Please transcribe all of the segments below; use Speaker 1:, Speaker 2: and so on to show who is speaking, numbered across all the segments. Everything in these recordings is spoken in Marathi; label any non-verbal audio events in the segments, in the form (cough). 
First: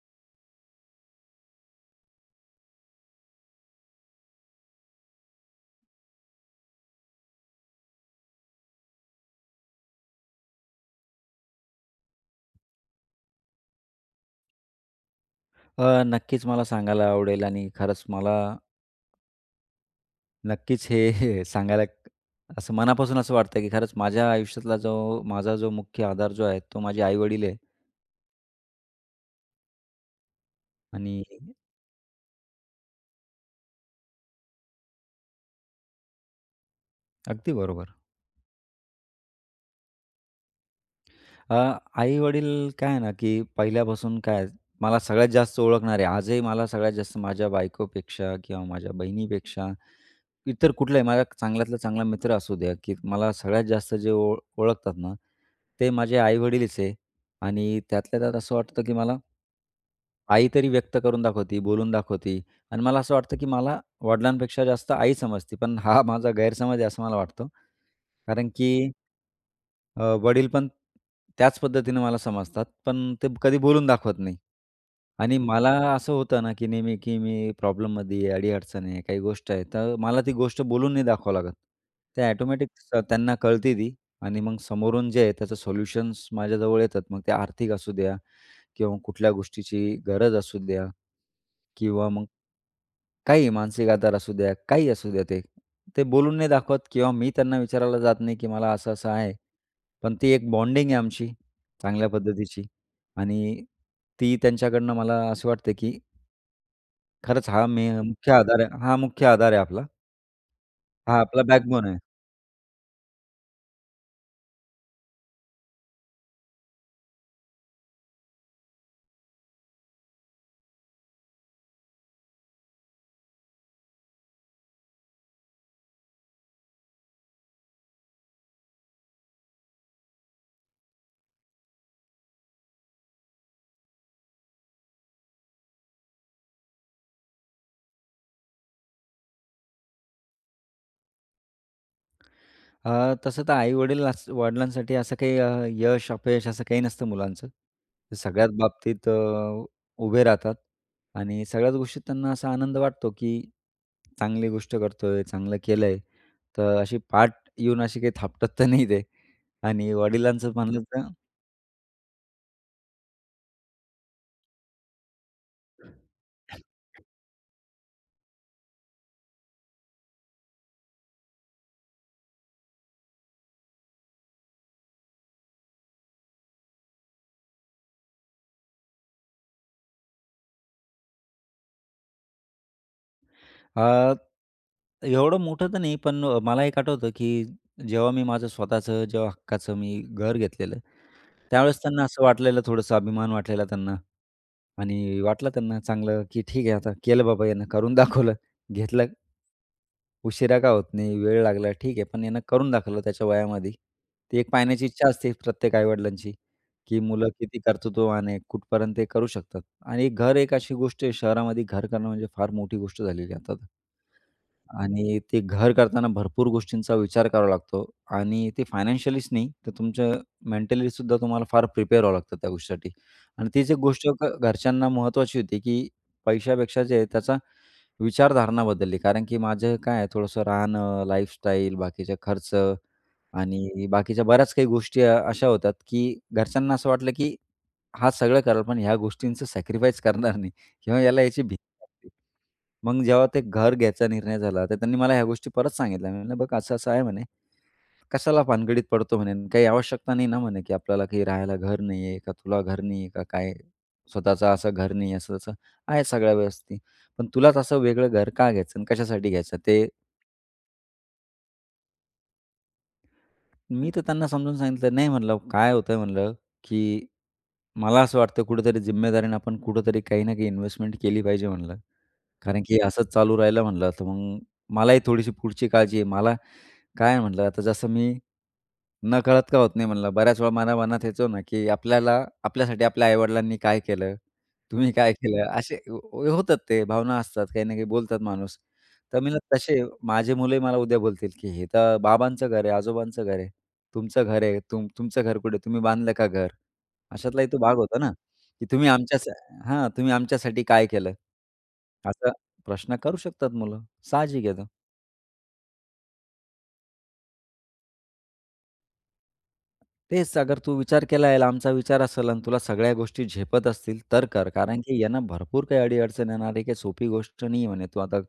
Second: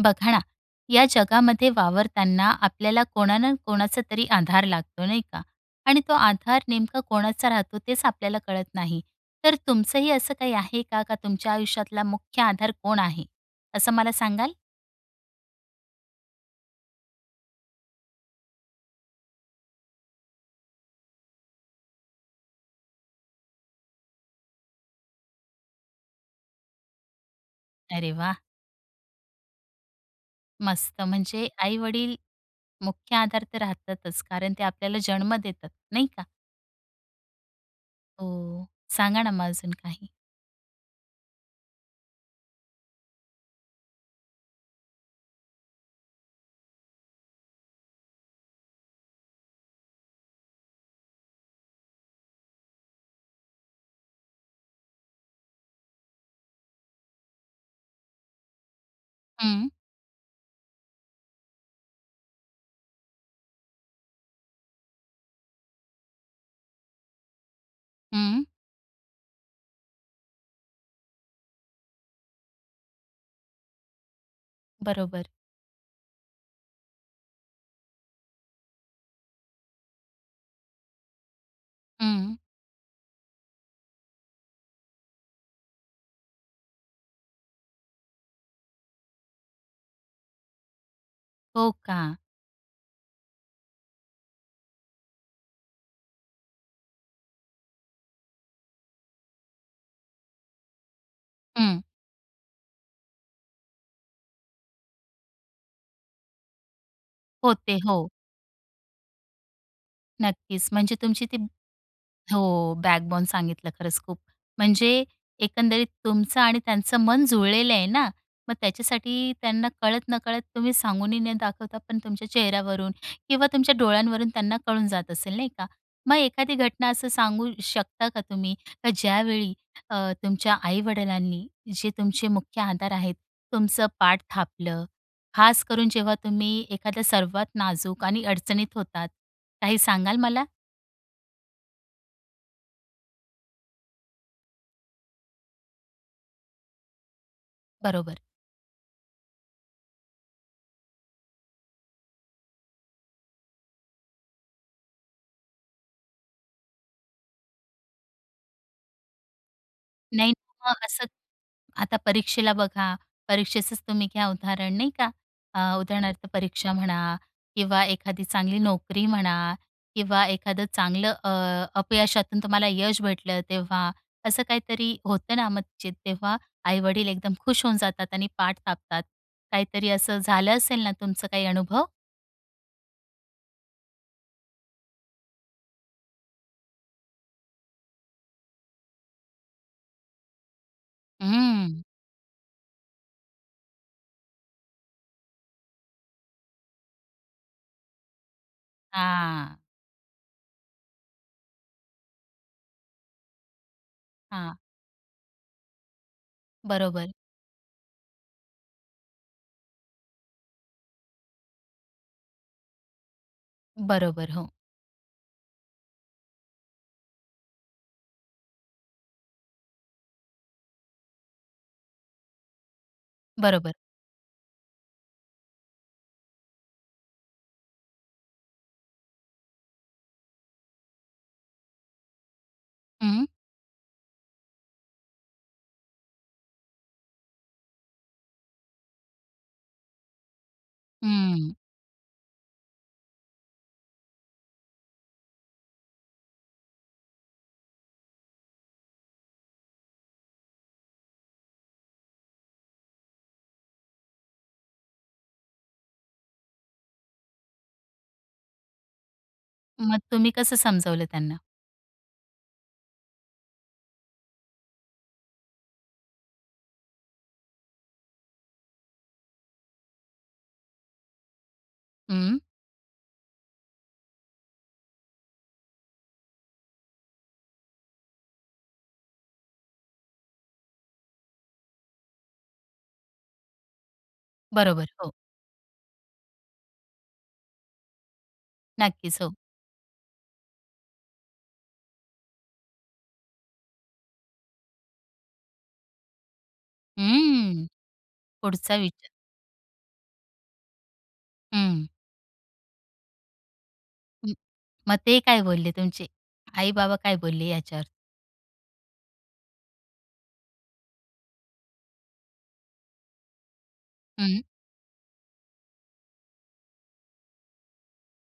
Speaker 1: बघा ना. या जगामध्ये वावरताना आपल्याला कोणाना-कोणाचा तरी आधार लागतो, नाही का? आणि तो आधार नेमका कोणाचा राहतो तेच आपल्याला कळत नाही. तर तुमचंही असं काही आहे का? का तुमच्या आयुष्यातला मुख्य आधार कोण आहे? असं मला सांगाल?
Speaker 2: अ, नक्कीच मला सांगायला आवडेल आणि खरंच मला नक्कीच, हे (chuckles) सांगायला, असं मनापासून असं वाटतंय की खरंच माझ्या आयुष्यातला जो माझा जो मुख्य आधार जो आहे, तो माझे आई-वडील आहे.
Speaker 1: अरे वाह! मस्त!
Speaker 2: आणि
Speaker 1: म्हणजे, आई-वडील मुख्य आधार तर राहतातच, कारण ते आपल्याला जन्म देतात, नाही का?
Speaker 2: अगदी बरोबर.
Speaker 1: हो, सांगा ना मग अजून काही?
Speaker 2: अ, आई-वडील, काय आहे ना की पहिल्यापासून काय, मला सगळ्यात जास्त ओळखणारे आजही मला सगळ्यात जास्त माझ्या बायकोपेक्षा किंवा माझ्या बहिणीपेक्षा, इतर कुठलाही माझा चांगल्यातला चांगला मित्र असू द्या, की मला सगळ्यात जास्त जे ओ ओळखतात ना, ते माझे आई-वडीलच आहे. आणि त्यातल्या त्यात असं वाटतं की मला
Speaker 1: हं.
Speaker 2: आई तरी व्यक्त करून दाखवती, बोलून दाखवती आणि मला असं वाटतं, की मला वडिलांपेक्षा जास्त आई समजती, पण हां माझा गैरसमज आहे, असं मला वाटतं.
Speaker 1: हं.
Speaker 2: कारण की, अ, वडीलपण त्याच पद्धतीने मला समजतात, पण ते कधी बोलून दाखवत नाही.
Speaker 1: बरोबर.
Speaker 2: आणि मला असं होतं ना, की नेहमी की मी प्रॉब्लममध्ये आहे. अडी-अडचण आहे काही गोष्ट आहे. तर मला ती गोष्ट बोलून नाही दाखवावं लागत. ते
Speaker 1: हं.
Speaker 2: ऑटोमॅटिक त्यांना कळते ती. आणि मग समोरून जे आहे, त्याचं सोल्युशन्स माझ्याजवळ येतात. मग ते आर्थिक असुद्या किंवा कुठल्या गोष्टीची गरज असुद्या.
Speaker 1: हो
Speaker 2: किंवा
Speaker 1: का.
Speaker 2: मग काहीही मानसिक आधार असुद्या, काहीही असुद्या ते. ते बोलून नाही दाखवत किंवा मी त्यांना विचारायला जात नाही की मला असं-असं आहे. पण ती 1 बॉन्डिंग आहे आमची,
Speaker 1: हं.
Speaker 2: चांगल्या पद्धतीची. आणि ती त्यांच्याकडून मला असं वाटते की खरंच, हां
Speaker 1: होते,
Speaker 2: मे
Speaker 1: हो.
Speaker 2: मुख्य आधार आहे हा मुख्य आधार आहे आपला.
Speaker 1: नक्कीच, म्हणजे
Speaker 2: हा
Speaker 1: तुमची ती
Speaker 2: आपला बॅकबोन आहे.
Speaker 1: हो. बॅकबोन सांगितलं. खरंच खूप म्हणजे एकंदरीत तुमचं आणि त्यांचं मन जुळलेलं आहे ना. मग त्याच्यासाठी त्यांना कळत-नकळत, तुम्ही सांगूनही न दाखवता, पण तुमच्या चेहऱ्यावरून किंवा तुमच्या डोळ्यांवरून त्यांना कळून जात असेल, नाही का. मग एखादी घटना असं सांगू शकता का तुम्ही? का ज्यावेळी अ, तुमच्या आई-वडिलांनी, जे तुमचे मुख्य आधार आहेत, तुमचं पाठ थापलं, खास करून जेव्हा तुम्ही एखाद्या सर्वात नाजूक आणि अडचणीत होतात, काही सांगाल मला?
Speaker 2: अ, तसं तर आई-वडील वडिलांसाठी असं काही यश-अपयश असं काही नसतं मुलांचं,
Speaker 1: बरोबर.
Speaker 2: सगळ्याच बाबतीत अ, उभे राहतात आणि सगळ्याच गोष्टीत त्यांना असा आनंद वाटतो की चांगली गोष्ट करतोय, चांगलं केलंय तर अशी पाठ येऊन अशी काही थापटत तर नाही ते आणि
Speaker 1: नाही
Speaker 2: वडिलांचं
Speaker 1: हां,
Speaker 2: म्हणलं
Speaker 1: असं
Speaker 2: तर
Speaker 1: आता परीक्षेला बघा, परीक्षेचंच तुम्ही घ्या उदाहरण नाही का, अ, उदाहरणार्थ परीक्षा म्हणा किंवा एखादी चांगली नोकरी म्हणा किंवा एखादं चांगलं अ, अपयशातून तुम्हाला यश भेटलं तेव्हा, असं काहीतरी होतं ना, म्हणजे तेव्हा आई-वडील एकदम खुश होऊन जातात आणि पाठ थापतात, काहीतरी असं झालं असेल ना तुमचं काही अनुभव?
Speaker 2: अ, एवढं मोठं तर नाही, पण मला एक आठवतं, की जेव्हा मी माझं स्वतःचं जेव्हा हक्काचं मी घर घेतलेलं, त्यावेळेस
Speaker 1: हम्म.
Speaker 2: त्यांना असं वाटलेलं, थोडंसं अभिमान वाटलेला त्यांना आणि वाटलं त्यांना चांगलं की ठीक आहे, आता केलं बाबा ह्यांना करून दाखवलं, घेतलं
Speaker 1: हां.
Speaker 2: उशिरा का होत नाही, वेळ लागला ठीक आहे, पण याने करून दाखवलं त्याच्या वयामध्ये. ती एक
Speaker 1: हां.
Speaker 2: पाहण्याची इच्छा असते प्रत्येक आई-वडिलांची, की
Speaker 1: बरोबर.
Speaker 2: मुलं किती कर्तृत्वाने कुठपर्यंत ते करू शकतात. आणि घर एक अशी गोष्ट आहे, शहरामध्ये घर करणं म्हणजे फार मोठी गोष्ट झालेली आहे आता,
Speaker 1: बरोबर, हो.
Speaker 2: आणि ते घर करताना भरपूर गोष्टींचा विचार करावा लागतो आणि ते फायनान्शियलीच नाही, तर तुमचं मेंटलीसुद्धा तुम्हाला फार प्रिपेअर व्हावं लागतं त्या गोष्टीसाठी आणि तीच
Speaker 1: बरोबर.
Speaker 2: 1 गोष्ट घ घरच्यांना महत्त्वाची होती, की पैशापेक्षा जे आहे त्याचा विचारधारणा बदलली, कारण की माझं काय आहे थोडंसं राहणं, लाईफस्टाईल, बाकीचे खर्च
Speaker 1: हं.
Speaker 2: आणि बाकीच्या बऱ्याच काही गोष्टी अ, अशा होतात की घरच्यांना असं वाटलं की हां, सगळं करेल, पण ह्या गोष्टींचं सॅक्रिफाईस करणार नाही किंवा याला याची
Speaker 1: हम्म.
Speaker 2: भीती मग जेव्हा ते घर घ्यायचा निर्णय झाला, तर त्यांनी मला ह्या गोष्टी परत सांगितल्या. "म म्हणलं, बघ असं असं आहे म्हणे, कशाला भानगडीत पडतो म्हणे? काही आवश्यकता नाही ना म्हणे की आपल्याला काही राहायला घर नाही आहे का, तुला घर नाही आहे का, काय स्वतःचं असं घर नाही आहे? असं असं आहे सगळ्या व्यवस्थित, ते पण तुलाच असं वेगळं घर का घ्यायचं आणि कशासाठी घ्यायचं? ते"
Speaker 1: मग तुम्ही कसं समजवलं त्यांना?
Speaker 2: मी तर त्यांना समजावून सांगितलं. नाही म्हणलं काय होतंय म्हणलं, की मला असं वाटतं कुठेतरी जिम्मेदारीनं आपण कुठेतरी काही ना काही इन्व्हेस्टमेंट केली पाहिजे म्हटलं,
Speaker 1: हं
Speaker 2: कारण की असंच चालू राहिलं म्हटलं तर मग मलाही थोडीशी पुढची काळजी आहे मला काय आहे म्हटलं आता जसं मी नकळत का होत नाही म्हणलं बऱ्याच वेळा मला मनात येतं ना की आपल्याला आपल्यासाठी आपल्या आई-वडिलांनी काय केलं?
Speaker 1: बरोबर,
Speaker 2: तुम्ही काय
Speaker 1: हो.
Speaker 2: केलं? असे होतात ते भावना असतात काही ना काही बोलतात माणूस. तर
Speaker 1: नक्कीच
Speaker 2: मी
Speaker 1: हो.
Speaker 2: म्हटलं तसे माझे मुलंही मला उद्या बोलतील, की हे तर बाबांचं घर आहे, आजोबांचं घर आहे. तुमचं घर आहे, तुम तुमचं घर कुठे आहे? तुम्ही बांधलं का घर? अशातलाही तो
Speaker 1: हम्म,
Speaker 2: भाग होता ना. की
Speaker 1: पुढचा
Speaker 2: तुम्ही
Speaker 1: विचार.
Speaker 2: आमच्यासा हां, तुम्ही आमच्यासाठी काय केलं?
Speaker 1: हं.
Speaker 2: असा प्रश्न करू शकतात मुलं.
Speaker 1: हं,
Speaker 2: साहजिक येतं.
Speaker 1: मग ते काय बोलले? तुमचे आई-बाबा काय बोलले याच्यावर?
Speaker 2: तेच अगर तू विचार केला आहे, लांबचा विचार असेल आणि तुला सगळ्या गोष्टी झेपत असतील तर
Speaker 1: हं.
Speaker 2: कर, कारण की यांना भरपूर काही अडी-अडचण येणार आहे काही सोपी गोष्ट नाही म्हणे. तू आता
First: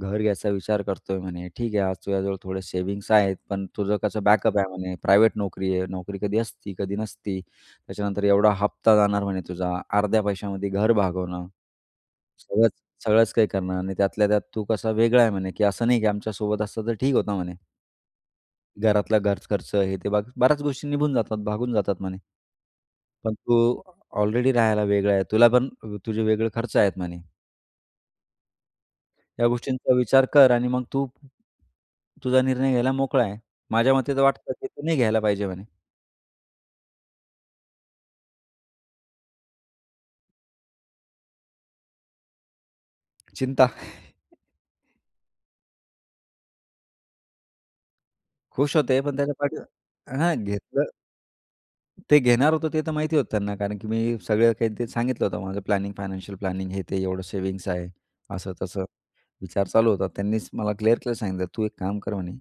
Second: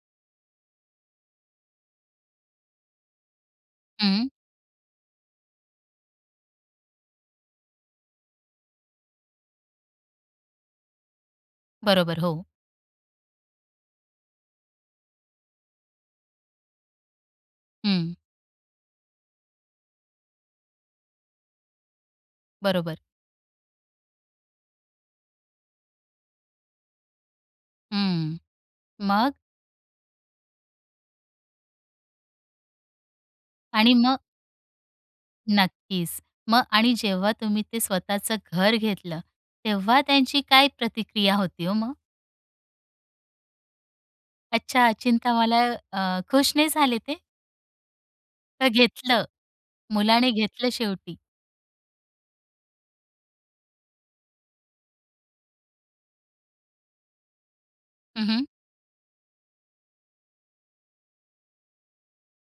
Speaker 2: घर घ्यायचा विचार करतोय म्हणे, ठीक आहे. आज तुझ्याजवळ थोडे सेविंग्स आहेत, पण तुझं कसं
Speaker 1: हं.
Speaker 2: बॅकअप आहे म्हणे, प्रायव्हेट नोकरी आहे. नोकरी कधी असती, कधी नसती. त्याच्यानंतर एवढा हप्ता जाणार म्हणे तुझा. अर्ध्या पैशामध्ये घर भागवणं
Speaker 1: बरोबर हो.
Speaker 2: सगळचं, सगळंच काही करणार नाही त्यातल्या त्यात तू कसा वेगळा आहे म्हणे, की असं नाही की आमच्या सोबत असतं तर ठीक होतं म्हणे.
Speaker 1: हं.
Speaker 2: घरातला घर खर्च आहे. ते ब बऱ्याच गोष्टी निघून जातात, भागून जातात म्हणे.
Speaker 1: बरोबर.
Speaker 2: पण तू ऑलरेडी राहायला वेगळा आहे. तुला पण तुझे वेगळे खर्च आहेत म्हणे.
Speaker 1: हं. मग?
Speaker 2: या गोष्टींचा विचार कर आणि मग तू तुझा निर्णय घ्यायला मोकळा आहे. माझ्या
Speaker 1: आणि मग?
Speaker 2: मते तर वाटतं की तू नाही घ्यायला पाहिजे म्हणे.
Speaker 1: नक्कीच. मग आणि जेव्हा तुम्ही ते स्वतःचं घर घेतलं, तेव्हा त्यांची काय प्रतिक्रिया होती हो मग?
Speaker 2: चिंता. (laughs)
Speaker 1: अच्छा. चिंता मला अ, खुश नाही झाले ते? तर
Speaker 2: खुश होते. पण
Speaker 1: घेतलं,
Speaker 2: त्याच्या पाठीवर
Speaker 1: मुलाने
Speaker 2: हां
Speaker 1: घेतलं
Speaker 2: घेतलं.
Speaker 1: शेवटी.
Speaker 2: ते घेणार होतो, ते तर माहिती होतं त्यांना. कारण की मी सगळं काही ते सांगितलं होतं, माझं प्लॅनिंग, फायनान्शियल प्लॅनिंग हे ते एवढं सेव्हिंग्स आहे.
Speaker 1: हं. हं.
Speaker 2: असं-तसं, विचार चालू होता. त्यांनीच मला क्लिअर केलं सांगितलं, "तू एक काम कर म्हणे,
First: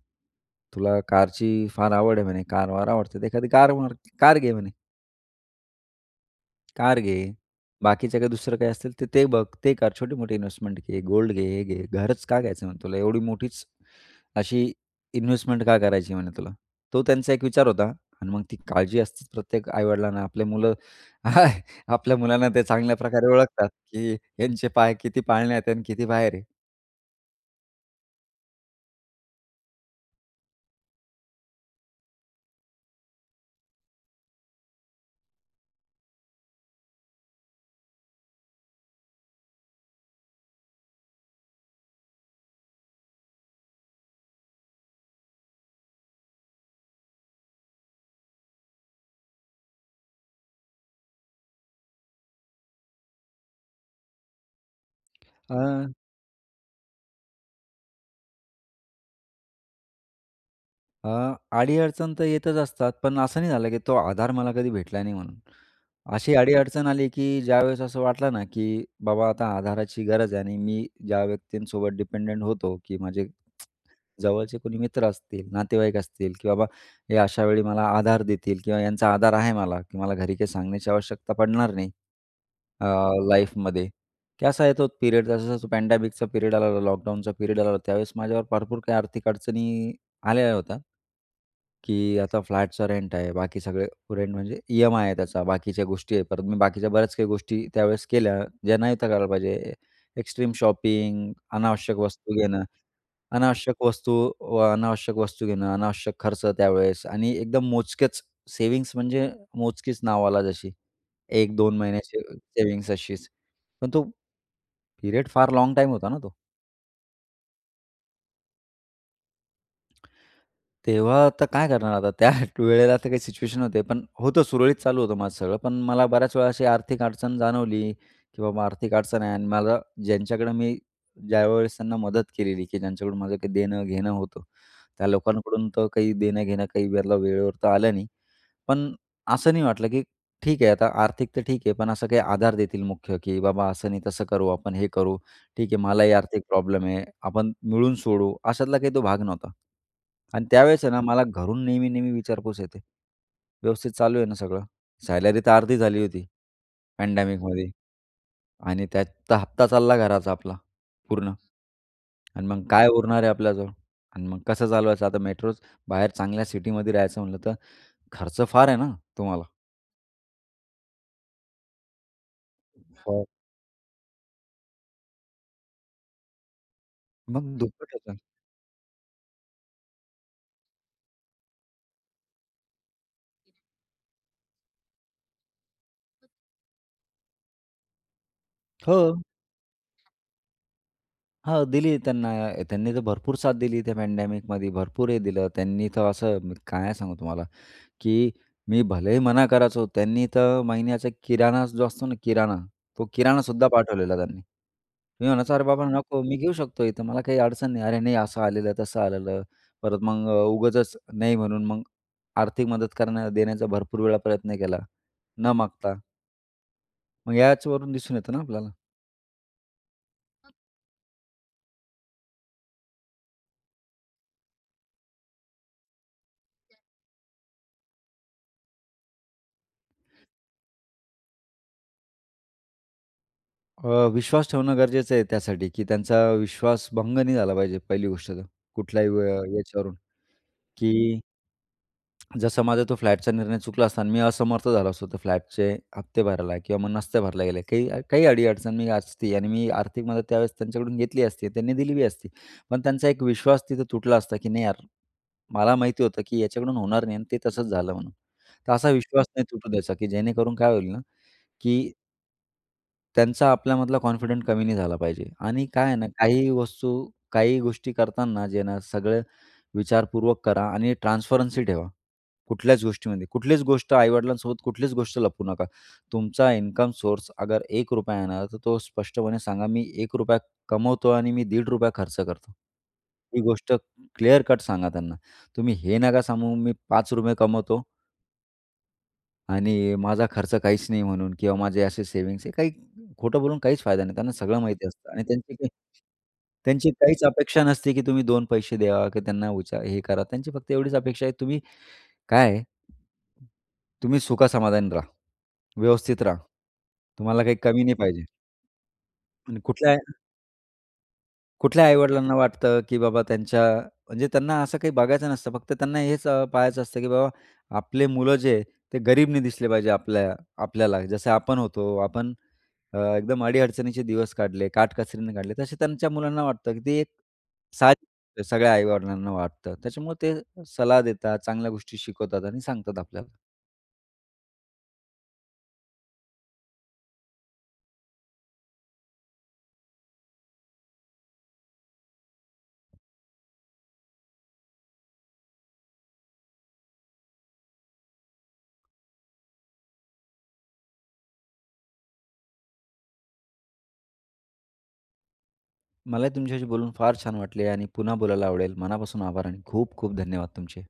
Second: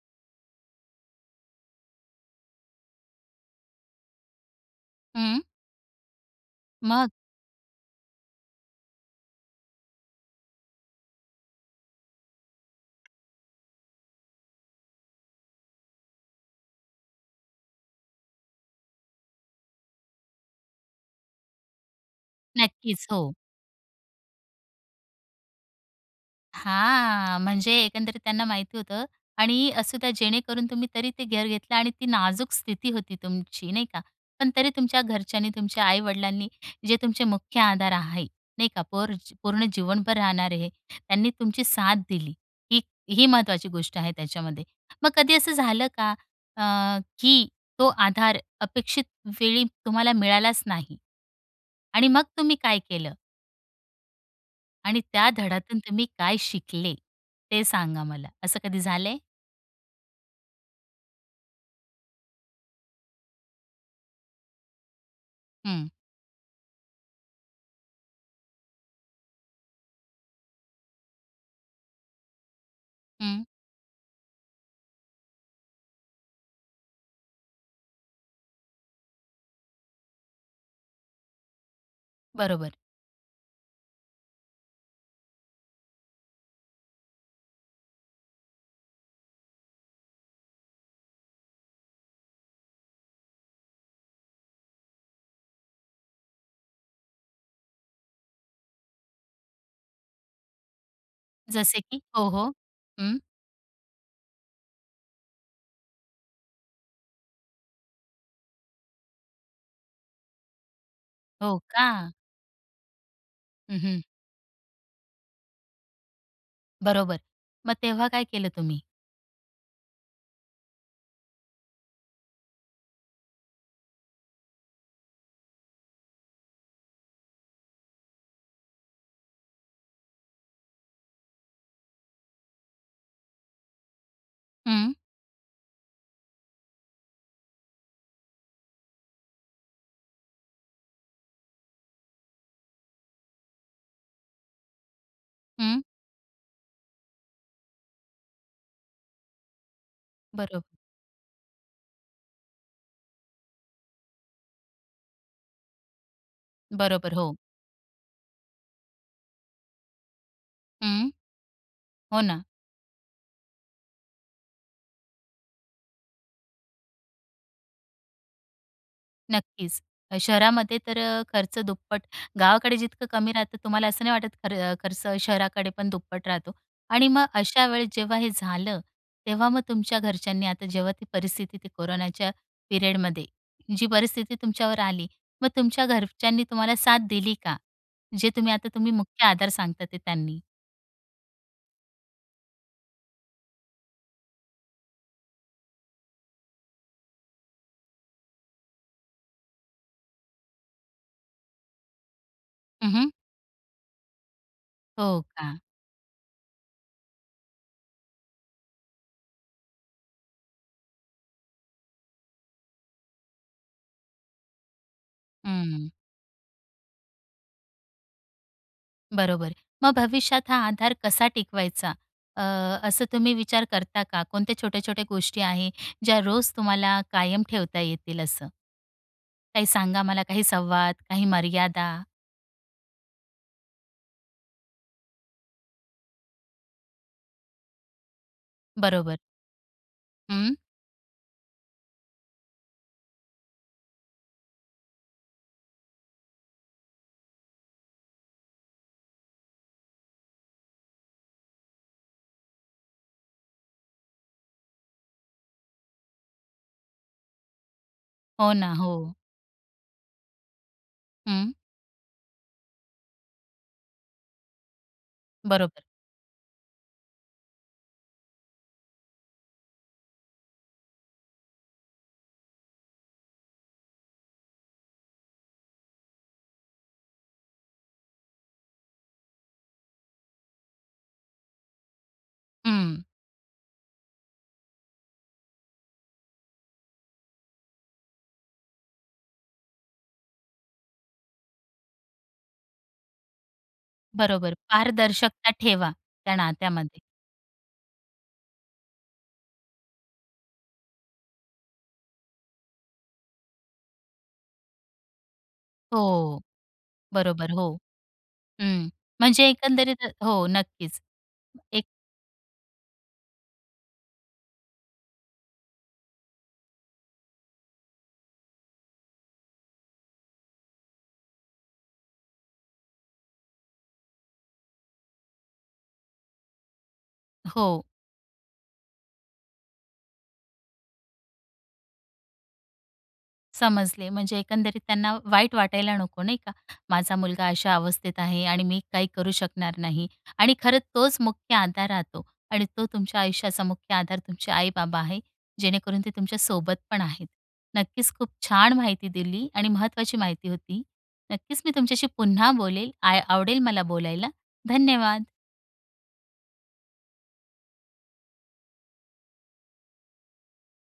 Speaker 2: तुला कारची फार आवड आहे म्हणे, कार-वार आवडते, तर एखादी कार मार कार घे म्हणे."
Speaker 1: हं.
Speaker 2: "कार
Speaker 1: मग?
Speaker 2: घे. बाकीचे काही दुसरं काही असतील तर ते बघ, ते कर. छोटी-मोठी इन्व्हेस्टमेंट घे, गोल्ड घे, हे घे. घरच का घ्यायचं आहे? म्हणे तुला एवढी मोठीच ,अशी इन्व्हेस्टमेंट का करायची म्हणे तुला?" तो त्यांचा एक विचार होता. आणि मग ती काळजी असतेच प्रत्येक आई-वडिलांना.आपले मुलं (laughs) आपल्या मुलांना ते चांगल्या
Speaker 1: नक्कीच
Speaker 2: प्रकारे
Speaker 1: हो.
Speaker 2: ओळखतात की ह्यांचे पाय किती पाळण्यात आहेत, आणि किती बाहेर आहेत?
Speaker 1: हां. म्हणजे एकंदरीत त्यांना माहिती होतं. आणि असं का जेणेकरून तुम्ही तरी ते घर घेतलं आणि ती नाजूक स्थिती होती तुमची, नाही का. पण तरी तुमच्या घरच्यांनी, तुमच्या आई-वडिलांनी जे तुमचे मुख्य आधार आहे, नाही का. पोर पूर्ण जीवनभर राहणारे, त्यांनी तुमची साथ दिली. ही ही महत्त्वाची गोष्ट आहे त्याच्यामध्ये. मग कधी असं झालं का अ, की तो आधार अपेक्षित वेळी तुम्हाला मिळालाच नाही, आणि मग तुम्ही काय केलं? आणि त्या धड्यातून
Speaker 2: अ
Speaker 1: तुम्ही काय शिकले? ते सांगा मला. असं कधी झालंय?
Speaker 2: अ, अडी-अडचण तर येतच असतात. पण असं नाही झालं की तो आधार मला कधी भेटला नाही म्हणून.
Speaker 1: हं.
Speaker 2: अशी अडी-अडचण आली की ज्यावेळेस असं वाटलं ना की बाबा आता आधाराची गरज आहे आणि मी ज्या व्यक्तींसोबत डिपेंडेंट होतो की माझे
Speaker 1: हं.
Speaker 2: (smacks lips) जवळचे कोणी मित्र असतील, नातेवाईक असतील की बाबा हे अशावेळी मला आधार देतील किंवा यांचा आधार आहे मला की मला घरी काही सांगण्याची आवश्यकता पडणार नाही.
Speaker 1: बरोबर.
Speaker 2: अ, लाईफमध्ये. की असा आहे तो पिरेड जसा-जसा पॅडॅमिकचा पिरेड आलेला, लॉकडाऊनचा पिरेड आलेला, त्यावेळेस माझ्यावर भरपूर काही आर्थिक अडचणी आलेल्या होत्या. की आता फ्लॅटचा रेंट आहे. बाकी सगळे, रेंट म्हणजे ई-एम-आय आहे त्याचा. बाकीच्या गोष्टी आहेत परत. मी बाकीच्या बऱ्याच काही गोष्टी त्यावेळेस केल्या, ज्यां नव्हत्या करायला पाहिजे. एक्स्ट्रीम शॉपिंग,
Speaker 1: जसे
Speaker 2: अनावश्यक
Speaker 1: की? हो,
Speaker 2: वस्तू
Speaker 1: हो.
Speaker 2: घेणं.
Speaker 1: हं.
Speaker 2: अनावश्यक वस्तू व अनावश्यक वस्तू घेणं, अनावश्यक खर्च त्यावेळेस आणि एकदम मोजकेच, सेव्हिंग्स म्हणजे मोजकीच नावाला जशी. एक
Speaker 1: हो
Speaker 2: दोन
Speaker 1: का?
Speaker 2: महिन्याची सेविंग्स अशीच.
Speaker 1: हं,
Speaker 2: पण
Speaker 1: हं.
Speaker 2: तो पिरेड फार लाँग टाइम होता ना तो.
Speaker 1: बरोबर. मग तेव्हा काय केलं तुम्ही?
Speaker 2: (smacks lips) तेव्हा तर काय करणार आता? (chuckles) त्या वेळेला तर काही सिच्युएशन होते, पण होतं सुरळीत चालू होतं माझं सगळं. पण मला बऱ्याच वेळा अशी आर्थिक अडचण जाणवली, की बाबा आर्थिक अडचण आहे. आणि मला ज्यांच्याकडं मी ज्यावेळेस त्यांना मदत केलेली की ज्यांच्याकडून माझं काही देणं-घेणं होतं,
Speaker 1: हं.
Speaker 2: त्या लोकांकडून तर काही देणं-घेणं काही वेळला वेळेवर तर आलं नाही. पण असं नाही वाटलं की ठीक आहे, आता आर्थिक तर ठीक आहे, पण असं काही आधार देतील मुख्य की "बाबा असं नाही तसं करू, आपण हे करू. ठीक आहे,
Speaker 1: हं.
Speaker 2: मलाही आर्थिक प्रॉब्लेम आहे. आपण मिळून सोडवूं," अशातला काही तो भाग नव्हता. आणि
Speaker 1: बरोबर.
Speaker 2: त्यावेळेस आहे ना, मला घरून नेहमी नेहमी विचारपूस येते, “व्यवस्थित चालू आहे ना सगळं?” सॅलरीतर अर्धी झाली होती
Speaker 1: बरोबर. हो.
Speaker 2: पँडेमिकमध्ये. आणि त्याचा हप्ता चालला घराचा आपला
Speaker 1: हं.
Speaker 2: पूर्ण.
Speaker 1: हो ना.
Speaker 2: आणि मग काय उरणार आहे आपल्याजवळ? आणि मग कसं चालवायचं आता? मेट्रोत बाहेर, चांगल्या सिटीमध्ये राहायचं म्हटलं तर खर्च फार आहे ना तुम्हाला.
Speaker 1: नक्कीच. शहरामध्ये तर अ, खर्च दुप्पट, गावाकडे जितकं
Speaker 2: फार
Speaker 1: कमी राहतं तुम्हाला असं नाही वाटत खर खर्च शहराकडे पण दुप्पट राहतो. आणि मग
Speaker 2: मग
Speaker 1: अशा वेळेस
Speaker 2: दुप्पट होतं.
Speaker 1: जेव्हा हे झालं, तेव्हा मग तुमच्या घरच्यांनी आता जेव्हा ती परिस्थिती ती कोरोनाच्या पिरियडमध्ये जी परिस्थिती तुमच्यावर आली, मग तुमच्या घरच्यांनी तुम्हाला साथ दिली का? जे तुम्ही आता तुम्ही
Speaker 2: हो.
Speaker 1: मुख्य आधार सांगता ते त्यांनी?
Speaker 2: हां, दिली त्यांना त्यांनी तर भरपूर साथ दिली त्या पँडॅमिकमध्ये, भरपूर हे दिलं त्यांनी, तर असं मी काय सांगू तुम्हाला, की मी भलेही मना करायचो, त्यांनी तर महिन्याचा किराणा जो असतो ना, किराणा
Speaker 1: हं,
Speaker 2: तो
Speaker 1: हं.
Speaker 2: किराणासुद्धा पाठवलेला त्यांनी.
Speaker 1: हो,
Speaker 2: मी म्हणायचो
Speaker 1: का.
Speaker 2: अरे बाबा नको मी घेऊ शकतो इथं, मला काही अडचण नाही. अरे नाही असं आलेलं आहे, तसं आलेलं, परत मग उगाचच नाही म्हणून मग आर्थिक मदत करणं देण्याचा भरपूर वेळा प्रयत्न केला, न
Speaker 1: हं.
Speaker 2: मागता. मग याच वरून दिसून येतं ना आपल्याला.
Speaker 1: बरोबर. मग भविष्यात हां आधार कसा टिकवायचा अ, असं तुम्ही विचार करता का? कोणत्या छोट्या-छोट्या गोष्टी आहे, ज्या रोज तुम्हाला कायम ठेवता येतील असं? काही सांगा मला, काही संवाद, काही मर्यादा?
Speaker 2: अ, विश्वास ठेवणं गरजेचं आहे त्यासाठी, की त्यांचा विश्वास भंग नाही झाला पाहिजे पहिली गोष्ट तर, कुठल्याही
Speaker 1: बरोबर.
Speaker 2: य याच्यावरून
Speaker 1: हं.
Speaker 2: की जसं माझा तो फ्लॅटचा निर्णय चुकला असता आणि मी असमर्थ झालो असतो, तर फ्लॅटचे हफ्ते भरायला किंवा मग नसते भरला गेले, काही काही अडी-अडचण मी असती आणि मी आर्थिक मदत त्यावेळेस त्यांच्याकडून घेतली असती, त्यांनी दिली बी असती पण त्यांचा एक विश्वास तिथं तुटला असता, की नाही यार, मला माहिती होतं की याच्याकडून होणार नाही आणि ते तसंच झालं म्हणून,
Speaker 1: हो
Speaker 2: तर
Speaker 1: ना,
Speaker 2: असा
Speaker 1: हो.
Speaker 2: विश्वास नाही तुटू द्यायचा की जेणेकरून काय होईल ना
Speaker 1: हं.
Speaker 2: की त्यांचा आपल्यामधला कॉन्फिडंट कमी नाही झाला पाहिजे आणि
Speaker 1: बरोबर.
Speaker 2: काय आहे ना, काही वस्तू, काही गोष्टी करताना, जे ना, सगळं विचारपूर्वक करा आणि ट्रान्स्परन्सी ठेवा. कुठल्याच गोष्टीमध्ये कुठलीच गोष्ट आई-वडिलांसोबत कुठलीच गोष्ट लपवू नका. तुमचा इन्कम सोर्स, अगर 1 रुपया येणार, तर तो स्पष्टपणे सांगा, मी 1 रुपया कमवतो आणि मी दीड रुपया खर्च करतो.
Speaker 1: हं.
Speaker 2: ही गोष्ट क्लियर कट सांगा त्यांना. तुम्ही हे नका सांगू, मी 5 रुपये कमावतो आणि माझा खर्च काहीच नाही म्हणून किंवा माझे असे सेव्हिंग्स आहे. काही खोटं बोलून काहीच फायदा नाही, त्यांना
Speaker 1: बरोबर.
Speaker 2: सगळं माहिती असतं. आणि
Speaker 1: पारदर्शकता
Speaker 2: त्यांची काही
Speaker 1: ठेवा, त्या
Speaker 2: त्यांची
Speaker 1: नात्यामध्ये.
Speaker 2: काहीच अपेक्षा नसते की तुम्ही 2 पैसे द्यावा किंवा त्यांना हे करा. त्यांची फक्त एवढीच अपेक्षा आहे, तुम्ही काय आहे तुम्ही सुख समाधानी राहा. व्यवस्थित राहा.
Speaker 1: हो.
Speaker 2: तुम्हाला
Speaker 1: बरोबर,
Speaker 2: काही
Speaker 1: हो.
Speaker 2: कमी नाही पाहिजे.
Speaker 1: हं. म्हणजे
Speaker 2: आणि कुठल्या
Speaker 1: एकंदरीत
Speaker 2: या
Speaker 1: हो, नक्कीच.
Speaker 2: कुठल्या
Speaker 1: एक
Speaker 2: आई-वडिलांना वाटतं की बाबा, त्यांच्या म्हणजे त्यांना असं काही बघायचं नसतं, फक्त त्यांना हेच पहायचं असतं, की बाबा, आपले मुलं जे ते गरीब नाही दिसले पाहिजे आपल्या आपल्याला जसे आपण होतो, आपण अ, एकदम अडीअडचणीचे दिवस काढले, काटकसरीने काढले, तसे त्यांच्या मुलांना वाटतं, की ते एक
Speaker 1: हो.
Speaker 2: साज सगळ्या आई-वडिलांना वाटतं, त्याच्यामुळं ते صلاح देतात, चांगल्या गोष्टी शिकवतात आणि सांगतात आपल्याला.
Speaker 1: समजले, म्हणजे एकंदरीत त्यांना वाईट वाटायला नको, नाही का. माझा मुलगा अशा अवस्थेत आहे आणि मी काही करू शकणार नाही. आणि खरंच तोच मुख्य आधार राहतो आणि तो तुमच्या आयुष्याचा मुख्य आधार तुमचे आई-बाबा आहे, जेणेकरून ते तुमच्यासोबत पण आहेत. नक्कीच, खूप छान माहिती दिली आणि महत्त्वाची माहिती होती. नक्कीच, मी तुमच्याशी पुन्हा बोलेल. आ आवडेल मला बोलायला. धन्यवाद!
Speaker 2: मला तुमच्याशी बोलून फार छान वाटले आणि पुन्हा बोलायला आवडेल, मनापासून आभार आणि खूप खूप धन्यवाद तुमचे.